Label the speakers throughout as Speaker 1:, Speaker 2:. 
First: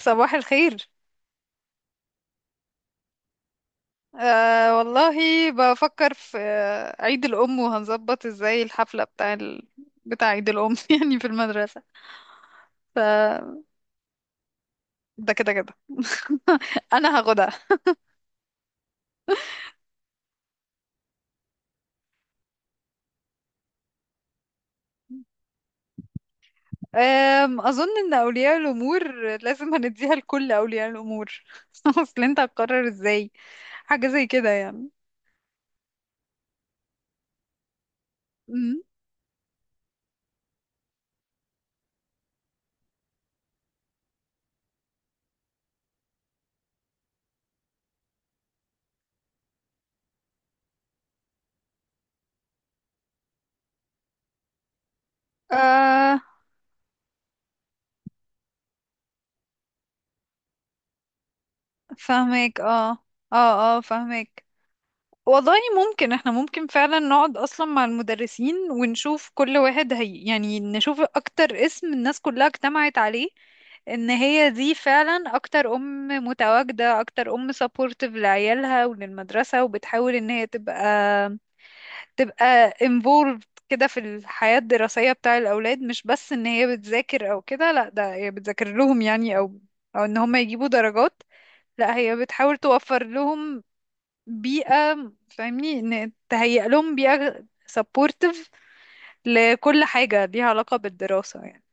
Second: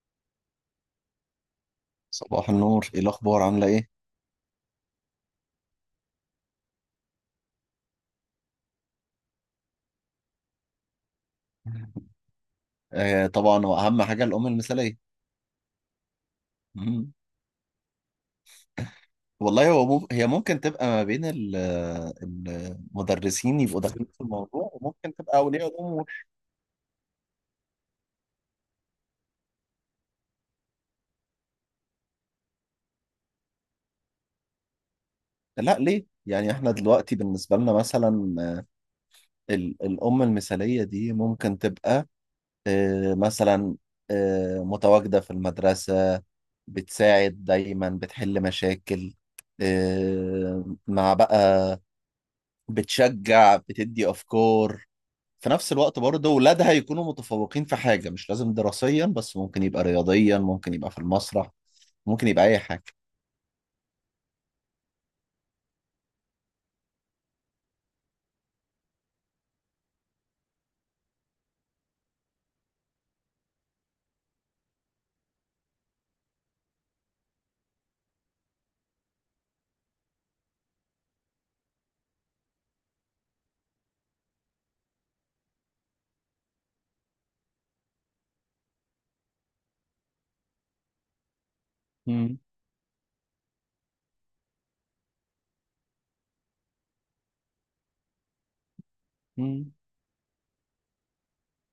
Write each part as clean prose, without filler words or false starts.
Speaker 1: صباح الخير.
Speaker 2: صباح النور، ايه الاخبار؟ عامله ايه؟
Speaker 1: آه والله، بفكر في عيد الأم، وهنظبط ازاي الحفلة بتاع عيد الأم يعني في المدرسة. ف
Speaker 2: طبعا هو اهم حاجه الام المثاليه.
Speaker 1: ده كده كده،
Speaker 2: مم.
Speaker 1: أنا هاخدها.
Speaker 2: والله، هي ممكن تبقى ما بين المدرسين يبقوا داخلين في الموضوع، وممكن تبقى اولياء الامور.
Speaker 1: أظن إن أولياء الأمور لازم، هنديها لكل أولياء الأمور أصل أنت هتقرر ازاي حاجة زي كده يعني؟
Speaker 2: لا، ليه؟ يعني احنا دلوقتي بالنسبه لنا مثلا،
Speaker 1: أمم.
Speaker 2: الام المثاليه دي ممكن تبقى مثلا، متواجده في المدرسه، بتساعد دايما، بتحل مشاكل، آه مع بقى بتشجع، بتدي افكار، في نفس الوقت
Speaker 1: آه،
Speaker 2: برضه ولادها يكونوا متفوقين في حاجة، مش لازم دراسيا بس، ممكن يبقى رياضيا، ممكن يبقى في المسرح، ممكن يبقى أي
Speaker 1: فاهمك.
Speaker 2: حاجة.
Speaker 1: اه، اه اه فاهمك. والله ممكن، احنا ممكن فعلا نقعد اصلا مع المدرسين ونشوف كل واحد هي يعني نشوف اكتر اسم الناس كلها اجتمعت عليه، ان هي دي فعلا اكتر ام متواجدة، اكتر ام سبورتيف لعيالها وللمدرسة، وبتحاول ان هي تبقى involved كده في الحياة الدراسية بتاع الاولاد. مش بس ان هي بتذاكر او كده، لا، ده هي بتذاكر لهم يعني، او ان هم يجيبوا درجات. لا، هي
Speaker 2: مم.
Speaker 1: بتحاول توفر لهم بيئة، فاهمني، ان تهيئ لهم بيئة سبورتيف
Speaker 2: مم.
Speaker 1: لكل حاجة ليها علاقة بالدراسة يعني.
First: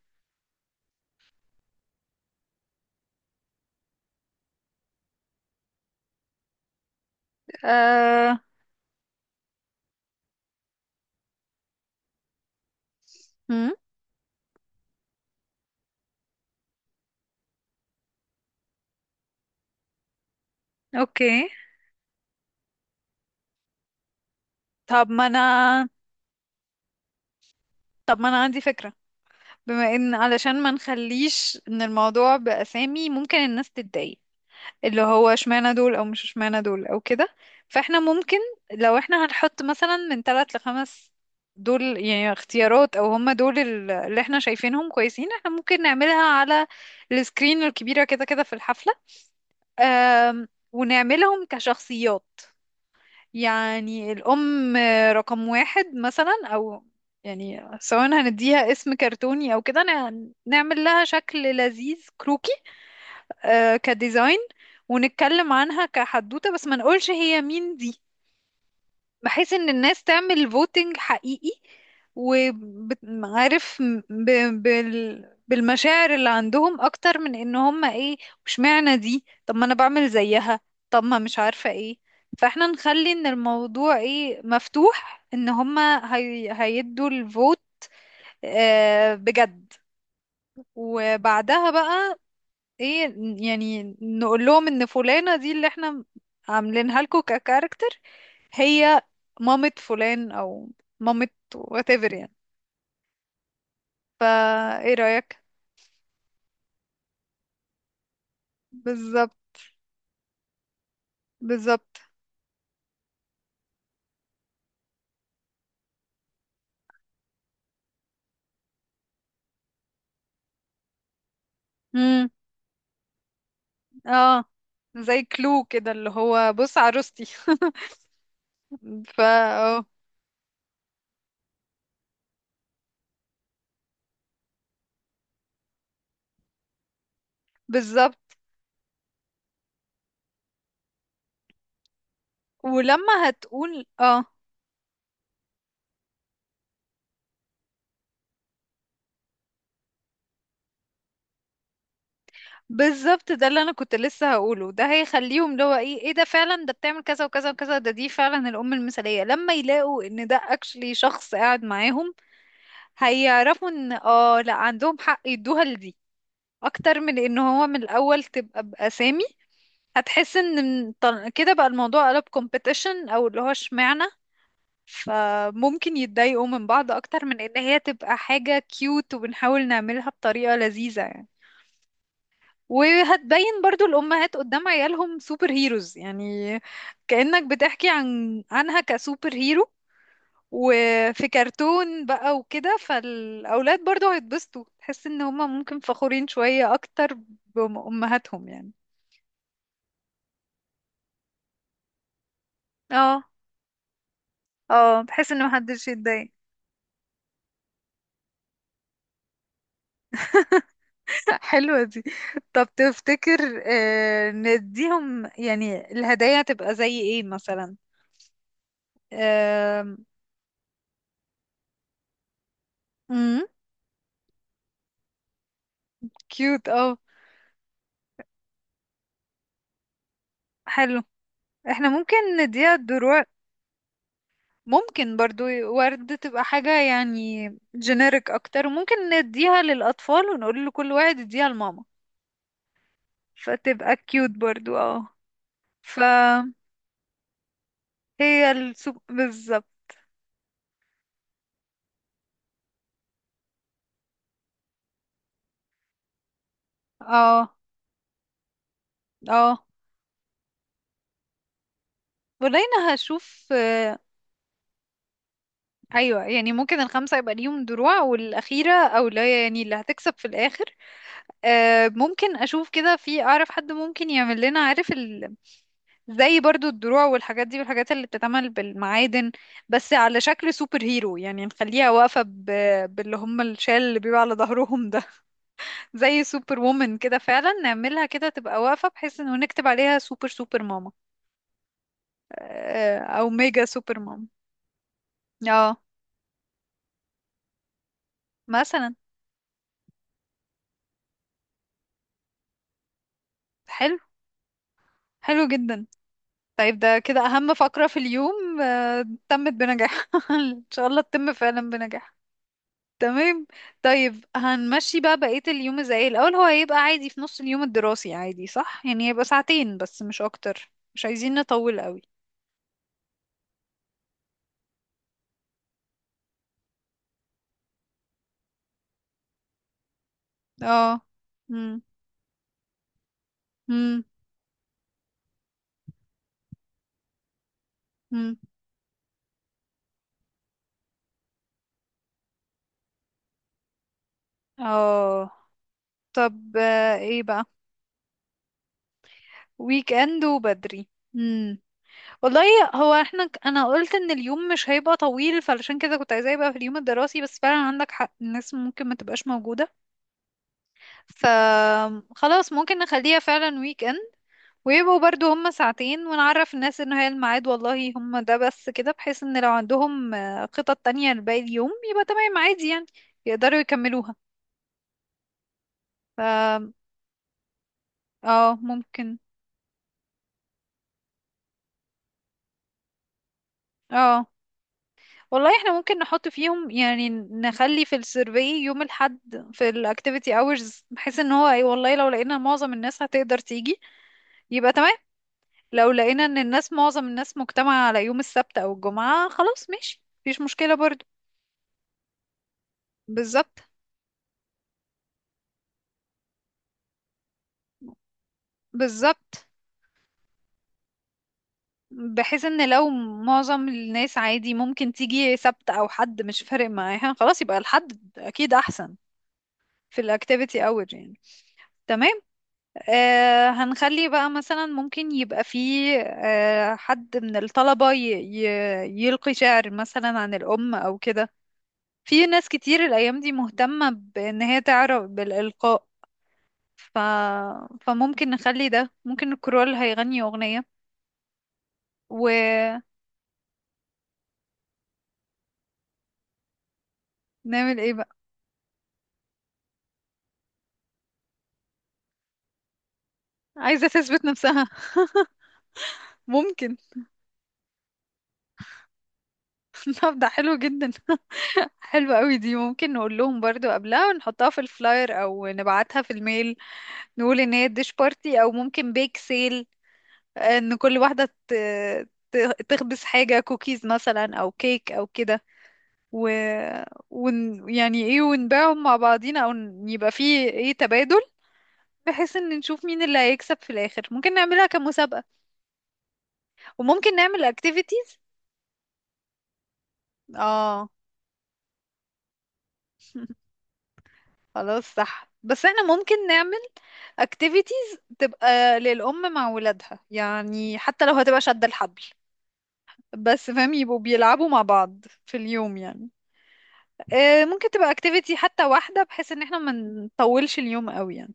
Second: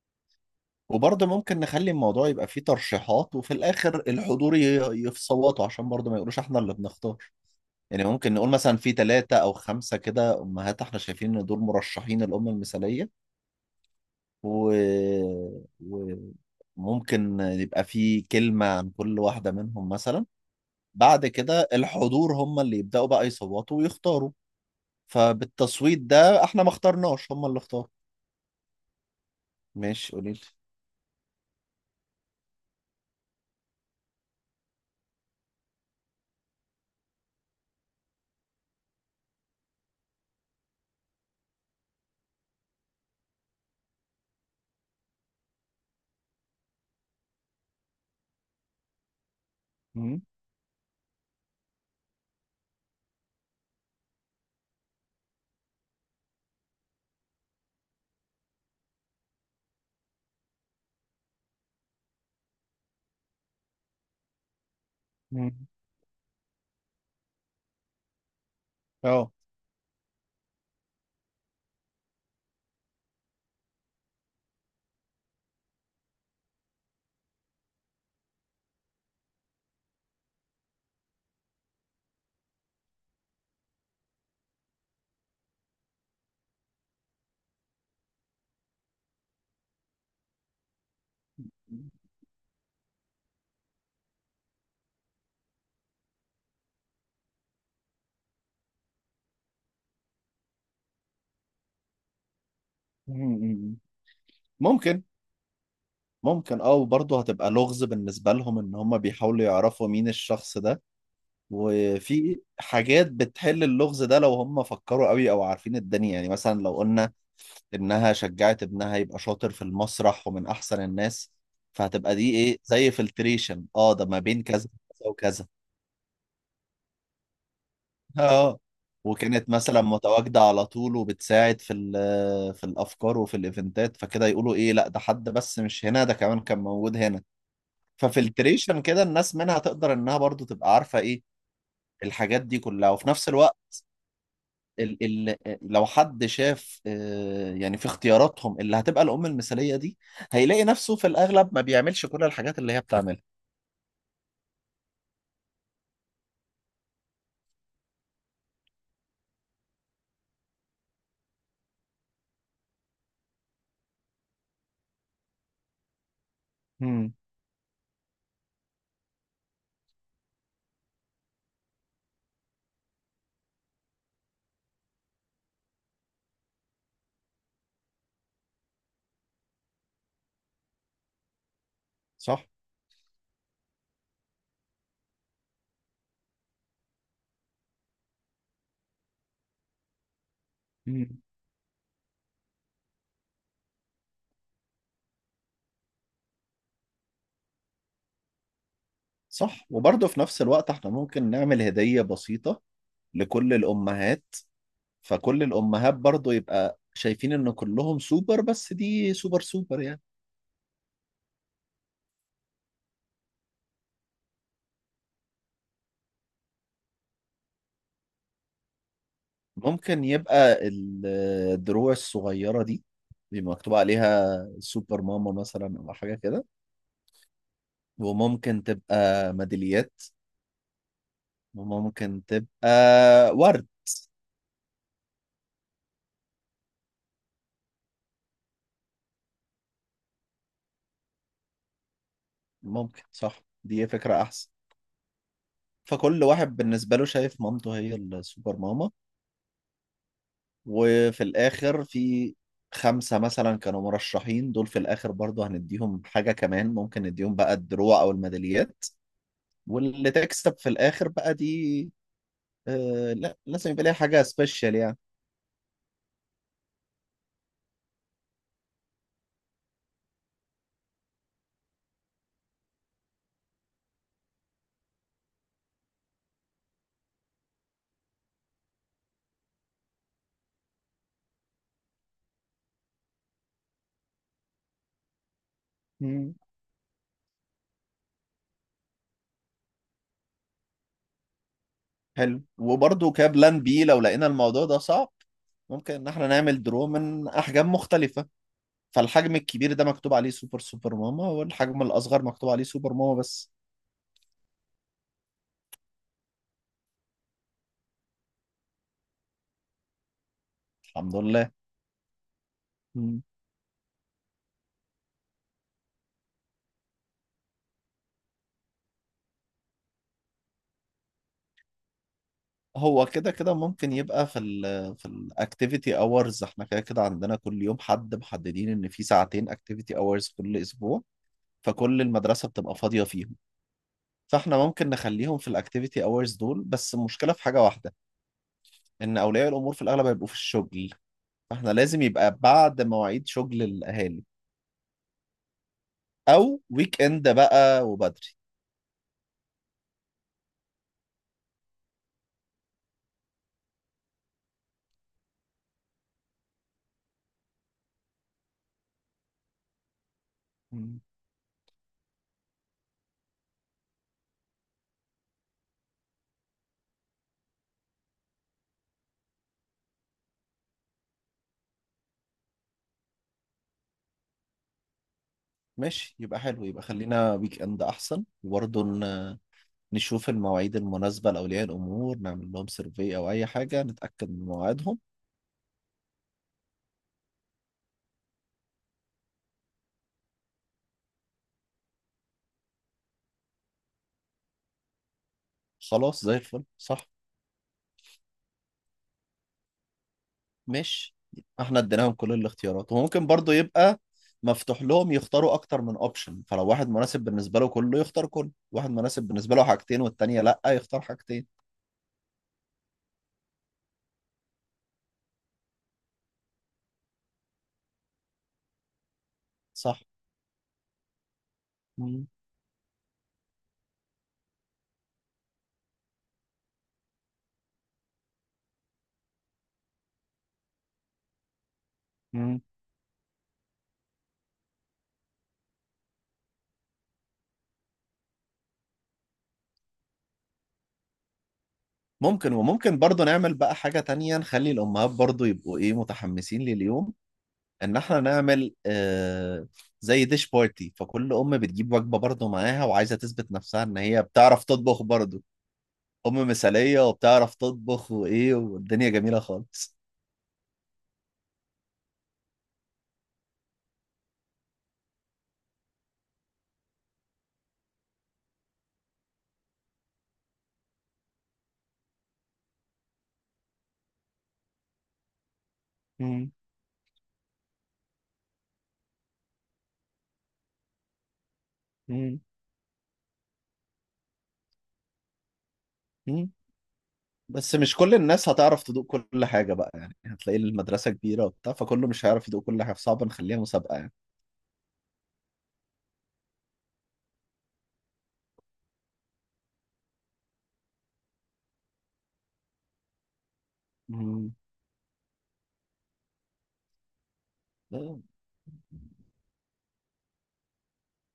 Speaker 2: وبرضه ممكن نخلي الموضوع يبقى فيه ترشيحات، وفي الآخر الحضور يصوتوا عشان برضه ما يقولوش احنا اللي بنختار. يعني ممكن
Speaker 1: آه...
Speaker 2: نقول مثلا في ثلاثة أو خمسة كده أمهات احنا شايفين إن دول مرشحين الأم المثالية،
Speaker 1: مم؟
Speaker 2: و... و... ممكن يبقى في كلمة عن كل واحدة منهم مثلا. بعد
Speaker 1: اوكي.
Speaker 2: كده الحضور هم اللي يبدأوا بقى يصوتوا ويختاروا.
Speaker 1: طب ما انا
Speaker 2: فبالتصويت ده احنا ما اخترناش، هم اللي اختاروا.
Speaker 1: طب ما انا عندي فكرة. بما
Speaker 2: ماشي،
Speaker 1: ان،
Speaker 2: قولي لي.
Speaker 1: علشان ما نخليش ان الموضوع بأسامي، ممكن الناس تتضايق، اللي هو اشمعنى دول او مش اشمعنى دول او كده. فاحنا ممكن، لو احنا هنحط مثلا من ثلاث لخمس دول يعني اختيارات، او هم دول اللي احنا شايفينهم كويسين، احنا ممكن نعملها على السكرين الكبيرة كده كده في الحفلة.
Speaker 2: مم.
Speaker 1: ونعملهم كشخصيات. يعني الأم رقم واحد مثلا، أو يعني سواء هنديها اسم كرتوني أو كده، نعمل لها شكل لذيذ كروكي، كديزاين، ونتكلم
Speaker 2: مم.
Speaker 1: عنها كحدوتة بس ما نقولش هي مين دي.
Speaker 2: اه.
Speaker 1: بحيث ان الناس تعمل فوتنج حقيقي، وعارف ب... بالمشاعر اللي عندهم اكتر من ان هم ايه، واشمعنى دي طب ما انا بعمل زيها، طب ما مش عارفة ايه. فاحنا نخلي ان الموضوع ايه مفتوح، ان هم هيدوا الفوت. بجد. وبعدها بقى ايه، يعني نقول لهم ان فلانة دي اللي احنا عاملينها لكم ككاركتر، هي مامة فلان، او مامة whatever يعني.
Speaker 2: مم.
Speaker 1: فا ايه
Speaker 2: ممكن.
Speaker 1: رأيك؟
Speaker 2: ممكن، وبرضه هتبقى لغز بالنسبة لهم ان هم
Speaker 1: بالظبط،
Speaker 2: بيحاولوا يعرفوا مين الشخص ده.
Speaker 1: بالظبط.
Speaker 2: وفي حاجات بتحل اللغز ده لو هم فكروا قوي او عارفين الدنيا، يعني مثلا لو قلنا انها شجعت ابنها يبقى شاطر في المسرح ومن احسن الناس، فهتبقى
Speaker 1: امم،
Speaker 2: دي ايه زي فلتريشن، ده ما بين
Speaker 1: اه،
Speaker 2: كذا وكذا
Speaker 1: زي
Speaker 2: وكذا.
Speaker 1: كلو كده اللي هو بص عروستي.
Speaker 2: اه.
Speaker 1: فا
Speaker 2: وكانت مثلا
Speaker 1: اه،
Speaker 2: متواجدة على طول وبتساعد في الافكار وفي الايفنتات، فكده يقولوا ايه، لا ده حد بس مش هنا، ده كمان كان موجود هنا.
Speaker 1: بالظبط.
Speaker 2: ففلتريشن كده الناس منها تقدر انها برضو تبقى عارفة ايه الحاجات دي كلها، وفي نفس
Speaker 1: ولما
Speaker 2: الوقت
Speaker 1: هتقول اه،
Speaker 2: ال ال لو حد شاف، يعني في اختياراتهم اللي هتبقى الأم المثالية دي، هيلاقي نفسه في الأغلب ما بيعملش كل الحاجات اللي هي بتعملها.
Speaker 1: بالظبط، ده اللي انا كنت لسه هقوله. ده هيخليهم اللي هو ايه، ايه ده فعلا، ده بتعمل كذا وكذا وكذا، ده دي فعلا الام المثاليه. لما يلاقوا ان ده اكشلي شخص قاعد معاهم، هيعرفوا ان اه لا عندهم حق يدوها لدي، اكتر
Speaker 2: مم.
Speaker 1: من ان هو من الاول تبقى باسامي. هتحس ان كده بقى الموضوع قلب كومبيتيشن، او اللي هو اشمعنى. فممكن يتضايقوا من بعض اكتر من ان هي تبقى حاجه كيوت، وبنحاول نعملها بطريقه لذيذه يعني.
Speaker 2: صح؟
Speaker 1: وهتبين برضو الأمهات قدام عيالهم سوبر هيروز يعني، كأنك بتحكي عنها كسوبر هيرو،
Speaker 2: مم.
Speaker 1: وفي كرتون بقى وكده. فالأولاد برضو هيتبسطوا، تحس إن هما ممكن فخورين شوية أكتر بأمهاتهم يعني.
Speaker 2: صح، وبرضه في نفس الوقت احنا ممكن نعمل هدية بسيطة
Speaker 1: اه
Speaker 2: لكل الأمهات،
Speaker 1: اه، بحس
Speaker 2: فكل
Speaker 1: إن محدش
Speaker 2: الأمهات
Speaker 1: يتضايق.
Speaker 2: برضه يبقى شايفين إن كلهم سوبر، بس دي سوبر سوبر يعني.
Speaker 1: حلوة دي. طب تفتكر، نديهم يعني الهدايا تبقى زي ايه مثلا؟
Speaker 2: ممكن
Speaker 1: امم،
Speaker 2: يبقى الدروع الصغيرة دي بيبقى مكتوب عليها سوبر ماما مثلا أو حاجة كده.
Speaker 1: كيوت، اه،
Speaker 2: وممكن تبقى ميداليات.
Speaker 1: حلو. احنا ممكن
Speaker 2: وممكن تبقى
Speaker 1: نديها الدروع،
Speaker 2: ورد.
Speaker 1: ممكن برضو ورد تبقى حاجة يعني جينيريك أكتر. ممكن نديها للأطفال ونقول لكل واحد يديها لماما،
Speaker 2: ممكن، صح، دي
Speaker 1: فتبقى
Speaker 2: فكرة
Speaker 1: كيوت
Speaker 2: أحسن.
Speaker 1: برضو اه.
Speaker 2: فكل
Speaker 1: فهي
Speaker 2: واحد بالنسبة له شايف مامته هي السوبر ماما،
Speaker 1: السوق بالظبط،
Speaker 2: وفي الآخر في خمسة مثلا كانوا مرشحين، دول في الآخر برضه هنديهم حاجة كمان، ممكن نديهم بقى
Speaker 1: اه
Speaker 2: الدروع أو الميداليات،
Speaker 1: اه.
Speaker 2: واللي تكسب في الآخر بقى دي
Speaker 1: ولينا
Speaker 2: لا،
Speaker 1: هشوف
Speaker 2: لازم يبقى ليها حاجة سبيشال يعني.
Speaker 1: أيوة يعني، ممكن الخمسة يبقى ليهم دروع، والأخيرة أو لا يعني اللي هتكسب في الآخر. ممكن أشوف كده، في أعرف حد ممكن يعمل لنا عارف، زي برضو الدروع والحاجات دي، والحاجات اللي بتتعمل بالمعادن، بس على شكل سوبر هيرو يعني. نخليها واقفة باللي هم الشال اللي بيبقى على ظهرهم ده. زي
Speaker 2: مم.
Speaker 1: سوبر وومن كده، فعلا نعملها كده تبقى واقفة، بحيث انه نكتب عليها سوبر سوبر ماما،
Speaker 2: حلو، وبرضه
Speaker 1: او
Speaker 2: كبلان
Speaker 1: ميجا
Speaker 2: بي
Speaker 1: سوبر
Speaker 2: لو لقينا
Speaker 1: ماما.
Speaker 2: الموضوع ده صعب،
Speaker 1: اه
Speaker 2: ممكن ان احنا نعمل درو من احجام مختلفة،
Speaker 1: مثلا.
Speaker 2: فالحجم الكبير ده مكتوب عليه سوبر سوبر ماما، والحجم الاصغر مكتوب عليه سوبر ماما بس.
Speaker 1: حلو، حلو جدا. طيب ده كده اهم فقرة في اليوم تمت بنجاح. ان شاء الله
Speaker 2: الحمد
Speaker 1: تتم
Speaker 2: لله.
Speaker 1: فعلا بنجاح.
Speaker 2: مم.
Speaker 1: تمام. طيب هنمشي بقى بقية اليوم ازاي؟ الأول هو هيبقى عادي في نص اليوم الدراسي، عادي صح؟ يعني هيبقى ساعتين بس مش أكتر، مش عايزين نطول قوي.
Speaker 2: هو كده كده ممكن يبقى في الاكتيفيتي اورز، احنا كده كده عندنا كل يوم حد محددين ان في ساعتين اكتيفيتي اورز كل
Speaker 1: اه.
Speaker 2: اسبوع،
Speaker 1: مم.
Speaker 2: فكل المدرسة بتبقى فاضية فيهم.
Speaker 1: مم.
Speaker 2: فاحنا ممكن نخليهم في الاكتيفيتي اورز دول، بس المشكلة في حاجة واحدة،
Speaker 1: مم.
Speaker 2: ان اولياء الامور في الاغلب هيبقوا في الشغل، فاحنا لازم يبقى بعد مواعيد شغل الاهالي،
Speaker 1: اه، طب
Speaker 2: او ويك
Speaker 1: ايه
Speaker 2: اند
Speaker 1: بقى؟
Speaker 2: بقى وبدري.
Speaker 1: ويك اند وبدري. مم. والله هو احنا انا قلت ان اليوم مش هيبقى طويل، فعلشان كده كنت عايزاه يبقى في اليوم الدراسي. بس فعلا عندك حق، الناس ممكن ما تبقاش موجودة.
Speaker 2: مم.
Speaker 1: فخلاص ممكن نخليها فعلا ويك اند، ويبقوا برضو هم ساعتين. ونعرف الناس ان هي الميعاد والله هم ده بس كده، بحيث ان لو عندهم خطط تانية لباقي اليوم يبقى تمام عادي يعني، يقدروا يكملوها.
Speaker 2: ماشي، يبقى حلو، يبقى خلينا ويك اند احسن،
Speaker 1: اه،
Speaker 2: وبرضه
Speaker 1: ممكن.
Speaker 2: نشوف المواعيد المناسبة لأولياء الأمور، نعمل لهم سيرفي أو أي حاجة
Speaker 1: اه
Speaker 2: نتأكد من مواعيدهم.
Speaker 1: والله، احنا ممكن نحط فيهم، يعني نخلي في السيرفي يوم الحد في الاكتيفيتي اورز، بحيث ان هو اي والله لو لقينا معظم الناس هتقدر تيجي يبقى تمام. لو
Speaker 2: خلاص،
Speaker 1: لقينا
Speaker 2: زي
Speaker 1: ان
Speaker 2: الفل،
Speaker 1: الناس معظم
Speaker 2: صح.
Speaker 1: الناس مجتمعة على يوم السبت او الجمعة خلاص، ماشي مفيش مشكلة برضو.
Speaker 2: ماشي. احنا اديناهم كل الاختيارات، وممكن برضه
Speaker 1: بالظبط،
Speaker 2: يبقى مفتوح لهم يختاروا أكتر من أوبشن، فلو واحد مناسب بالنسبة له كله يختار كله، واحد مناسب
Speaker 1: بالظبط.
Speaker 2: بالنسبة له حاجتين والتانية لأ يختار حاجتين.
Speaker 1: بحيث ان لو معظم الناس عادي ممكن تيجي سبت، او حد مش فارق معاها، خلاص يبقى الحد اكيد احسن في
Speaker 2: صح.
Speaker 1: الاكتيفيتي اور يعني. تمام.
Speaker 2: مم.
Speaker 1: هنخلي بقى مثلا ممكن يبقى فيه حد من الطلبة ي ي يلقي شعر مثلا عن الأم أو كده. في ناس
Speaker 2: مم.
Speaker 1: كتير الأيام دي مهتمة بإن هي تعرف بالإلقاء. ف... فممكن نخلي ده، ممكن الكرول هيغني أغنية
Speaker 2: ممكن،
Speaker 1: ونعمل.
Speaker 2: وممكن برضو نعمل بقى حاجة تانية، نخلي الأمهات برضو يبقوا إيه متحمسين لليوم،
Speaker 1: ايه
Speaker 2: إن
Speaker 1: بقى؟
Speaker 2: إحنا نعمل زي ديش بارتي، فكل أم بتجيب وجبة برضو معاها وعايزة تثبت نفسها
Speaker 1: عايزة
Speaker 2: إن هي
Speaker 1: تثبت
Speaker 2: بتعرف
Speaker 1: نفسها
Speaker 2: تطبخ برضو، أم
Speaker 1: ممكن.
Speaker 2: مثالية وبتعرف تطبخ وإيه، والدنيا جميلة خالص.
Speaker 1: طب ده حلو جدا. حلو قوي دي. ممكن نقول لهم برضو قبلها، نحطها في الفلاير او نبعتها في الميل، نقول ان هي ديش بارتي او ممكن بيك سيل، ان كل واحدة تخبز حاجة كوكيز مثلا او كيك او كده. و...
Speaker 2: مم.
Speaker 1: يعني ايه، ونبيعهم مع بعضينا، او يبقى فيه ايه تبادل، بحيث
Speaker 2: مم.
Speaker 1: ان نشوف مين اللي هيكسب في الاخر. ممكن نعملها كمسابقة،
Speaker 2: مم.
Speaker 1: وممكن نعمل
Speaker 2: بس مش كل
Speaker 1: اكتيفيتيز.
Speaker 2: الناس هتعرف تدوق كل حاجة بقى يعني، هتلاقي
Speaker 1: اه.
Speaker 2: المدرسة كبيرة وبتاع، فكله مش هيعرف يدوق كل حاجة، فصعب نخليها مسابقة يعني.
Speaker 1: خلاص صح، بس احنا ممكن نعمل activities تبقى للأم مع ولادها، يعني حتى لو هتبقى شد الحبل بس فاهم، يبقوا بيلعبوا مع بعض في اليوم يعني. ممكن تبقى
Speaker 2: مم.
Speaker 1: activity حتى واحدة، بحيث ان احنا ما نطولش اليوم قوي يعني.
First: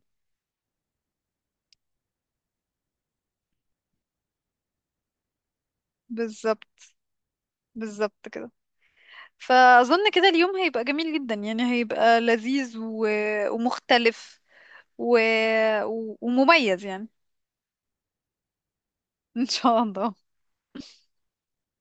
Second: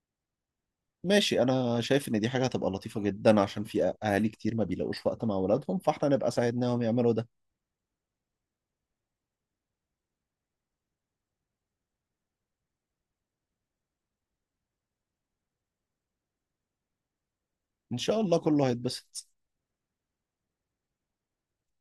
Speaker 2: ماشي، انا شايف ان دي حاجه هتبقى لطيفه جدا، عشان في اهالي كتير ما بيلاقوش وقت مع اولادهم، فاحنا نبقى ساعدناهم
Speaker 1: بالظبط.
Speaker 2: يعملوا ده.
Speaker 1: بالظبط كده. فأظن كده اليوم هيبقى جميل جدا يعني، هيبقى لذيذ ومختلف، و... ومميز يعني.
Speaker 2: ان شاء الله كله هيتبسط.
Speaker 1: إن شاء الله.